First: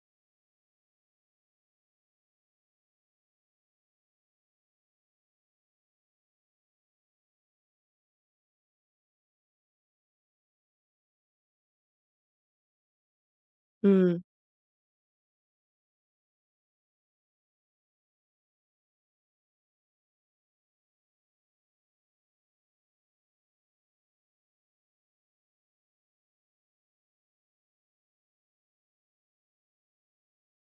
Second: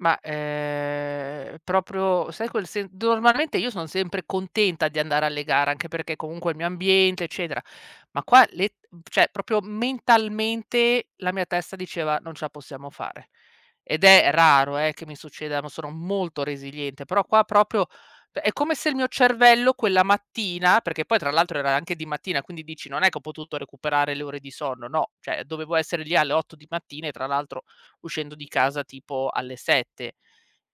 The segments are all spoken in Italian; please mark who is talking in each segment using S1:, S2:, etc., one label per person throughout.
S1: Ma, ehm, proprio sai quel sen d normalmente io sono sempre contenta di andare alle gare, anche perché comunque è il mio ambiente eccetera, ma qua le t cioè proprio mentalmente la mia testa diceva: "Non ce la possiamo fare". Ed
S2: Mh.
S1: è raro, eh, che mi succedano, sono molto resiliente, però qua proprio p è come se il mio cervello quella mattina, perché poi tra l'altro era anche di mattina, quindi dici, non è che ho potuto recuperare le ore di sonno, no, cioè dovevo essere lì alle 8 di mattina e tra l'altro uscendo di casa tipo alle 7.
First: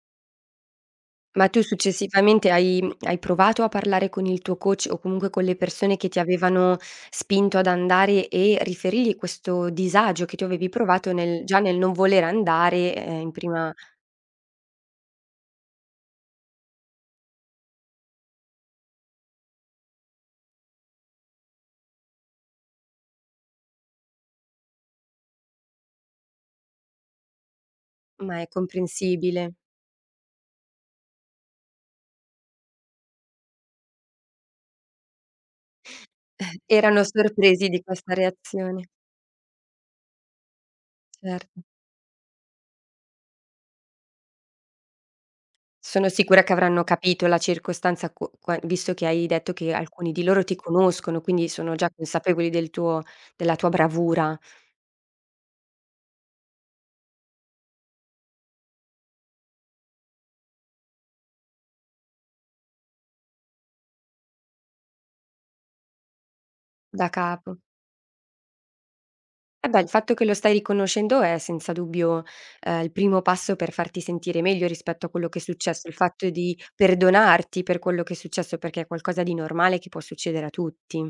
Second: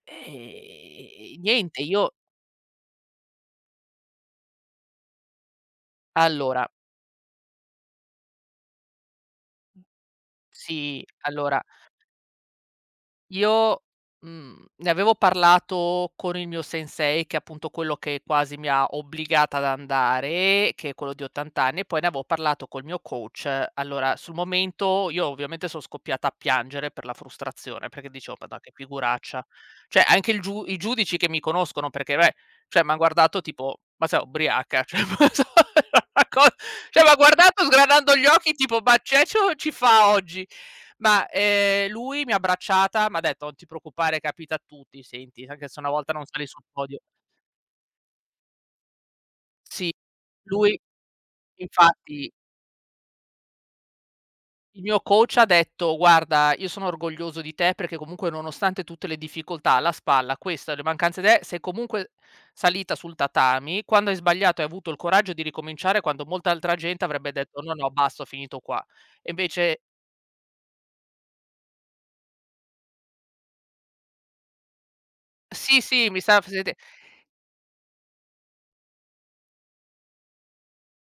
S1: E
S2: Ma tu
S1: niente io
S2: successivamente hai hai provato a parlare con il tuo coach o comunque con le persone che ti
S1: Allora
S2: avevano spinto ad andare e riferirgli questo disagio che tu avevi
S1: Sì,
S2: provato nel già
S1: allora
S2: nel non voler andare, ehm, in prima
S1: io, mhmm, ne avevo parlato con il mio sensei, che è appunto quello che quasi mi ha obbligata ad andare, che è quello di 80 anni, e poi ne avevo parlato col mio coach. Allora sul momento io ovviamente son scoppiata a piangere per la frustrazione perché dicevo:
S2: Ma
S1: "Ma
S2: è
S1: dai, che figuraccia".
S2: comprensibile.
S1: Cioè anche il giu i giudici che mi conoscono perché vabbè, cioè mi han guardato tipo, "ma sei ubriaca?" Cioè [unintelligible] era una co cioè
S2: Erano
S1: m'ha guardato
S2: sorpresi di questa
S1: sgranando gli occhi tipo,
S2: reazione.
S1: "ma c'è c o ci fa oggi?" Ma,
S2: Certo.
S1: ehm, lui mi ha abbracciata, m'ha detto: "Non ti preoccupare, capita a tutti, senti, anche se una
S2: Sono
S1: volta non
S2: sicura
S1: sali
S2: che
S1: sul
S2: avranno
S1: podio"
S2: capito la circostanza, q qua visto che hai detto che
S1: Sì.
S2: alcuni di loro ti
S1: Lui
S2: conoscono, quindi sono già
S1: infatti
S2: consapevoli del tuo della tua bravura.
S1: Il mio coach ha detto: "Guarda, io sono orgoglioso di te perché comunque nonostante tutte le difficoltà alla spalla, questa, le mancanze d eh, sei comunque salita sul tatami, quando hai sbagliato hai avuto il coraggio di ricominciare, quando molta altra gente
S2: Da
S1: avrebbe detto:
S2: capo.
S1: 'No, no, basta, ho finito qua'". E
S2: Eh
S1: invece
S2: beh, il fatto che lo stai riconoscendo è senza dubbio, ehm, il primo passo per farti sentire meglio rispetto a quello che è
S1: Sì,
S2: successo, il
S1: sì mi
S2: fatto
S1: sa
S2: di
S1: presente
S2: perdonarti per quello che è successo, perché è qualcosa di normale che può succedere a tutti.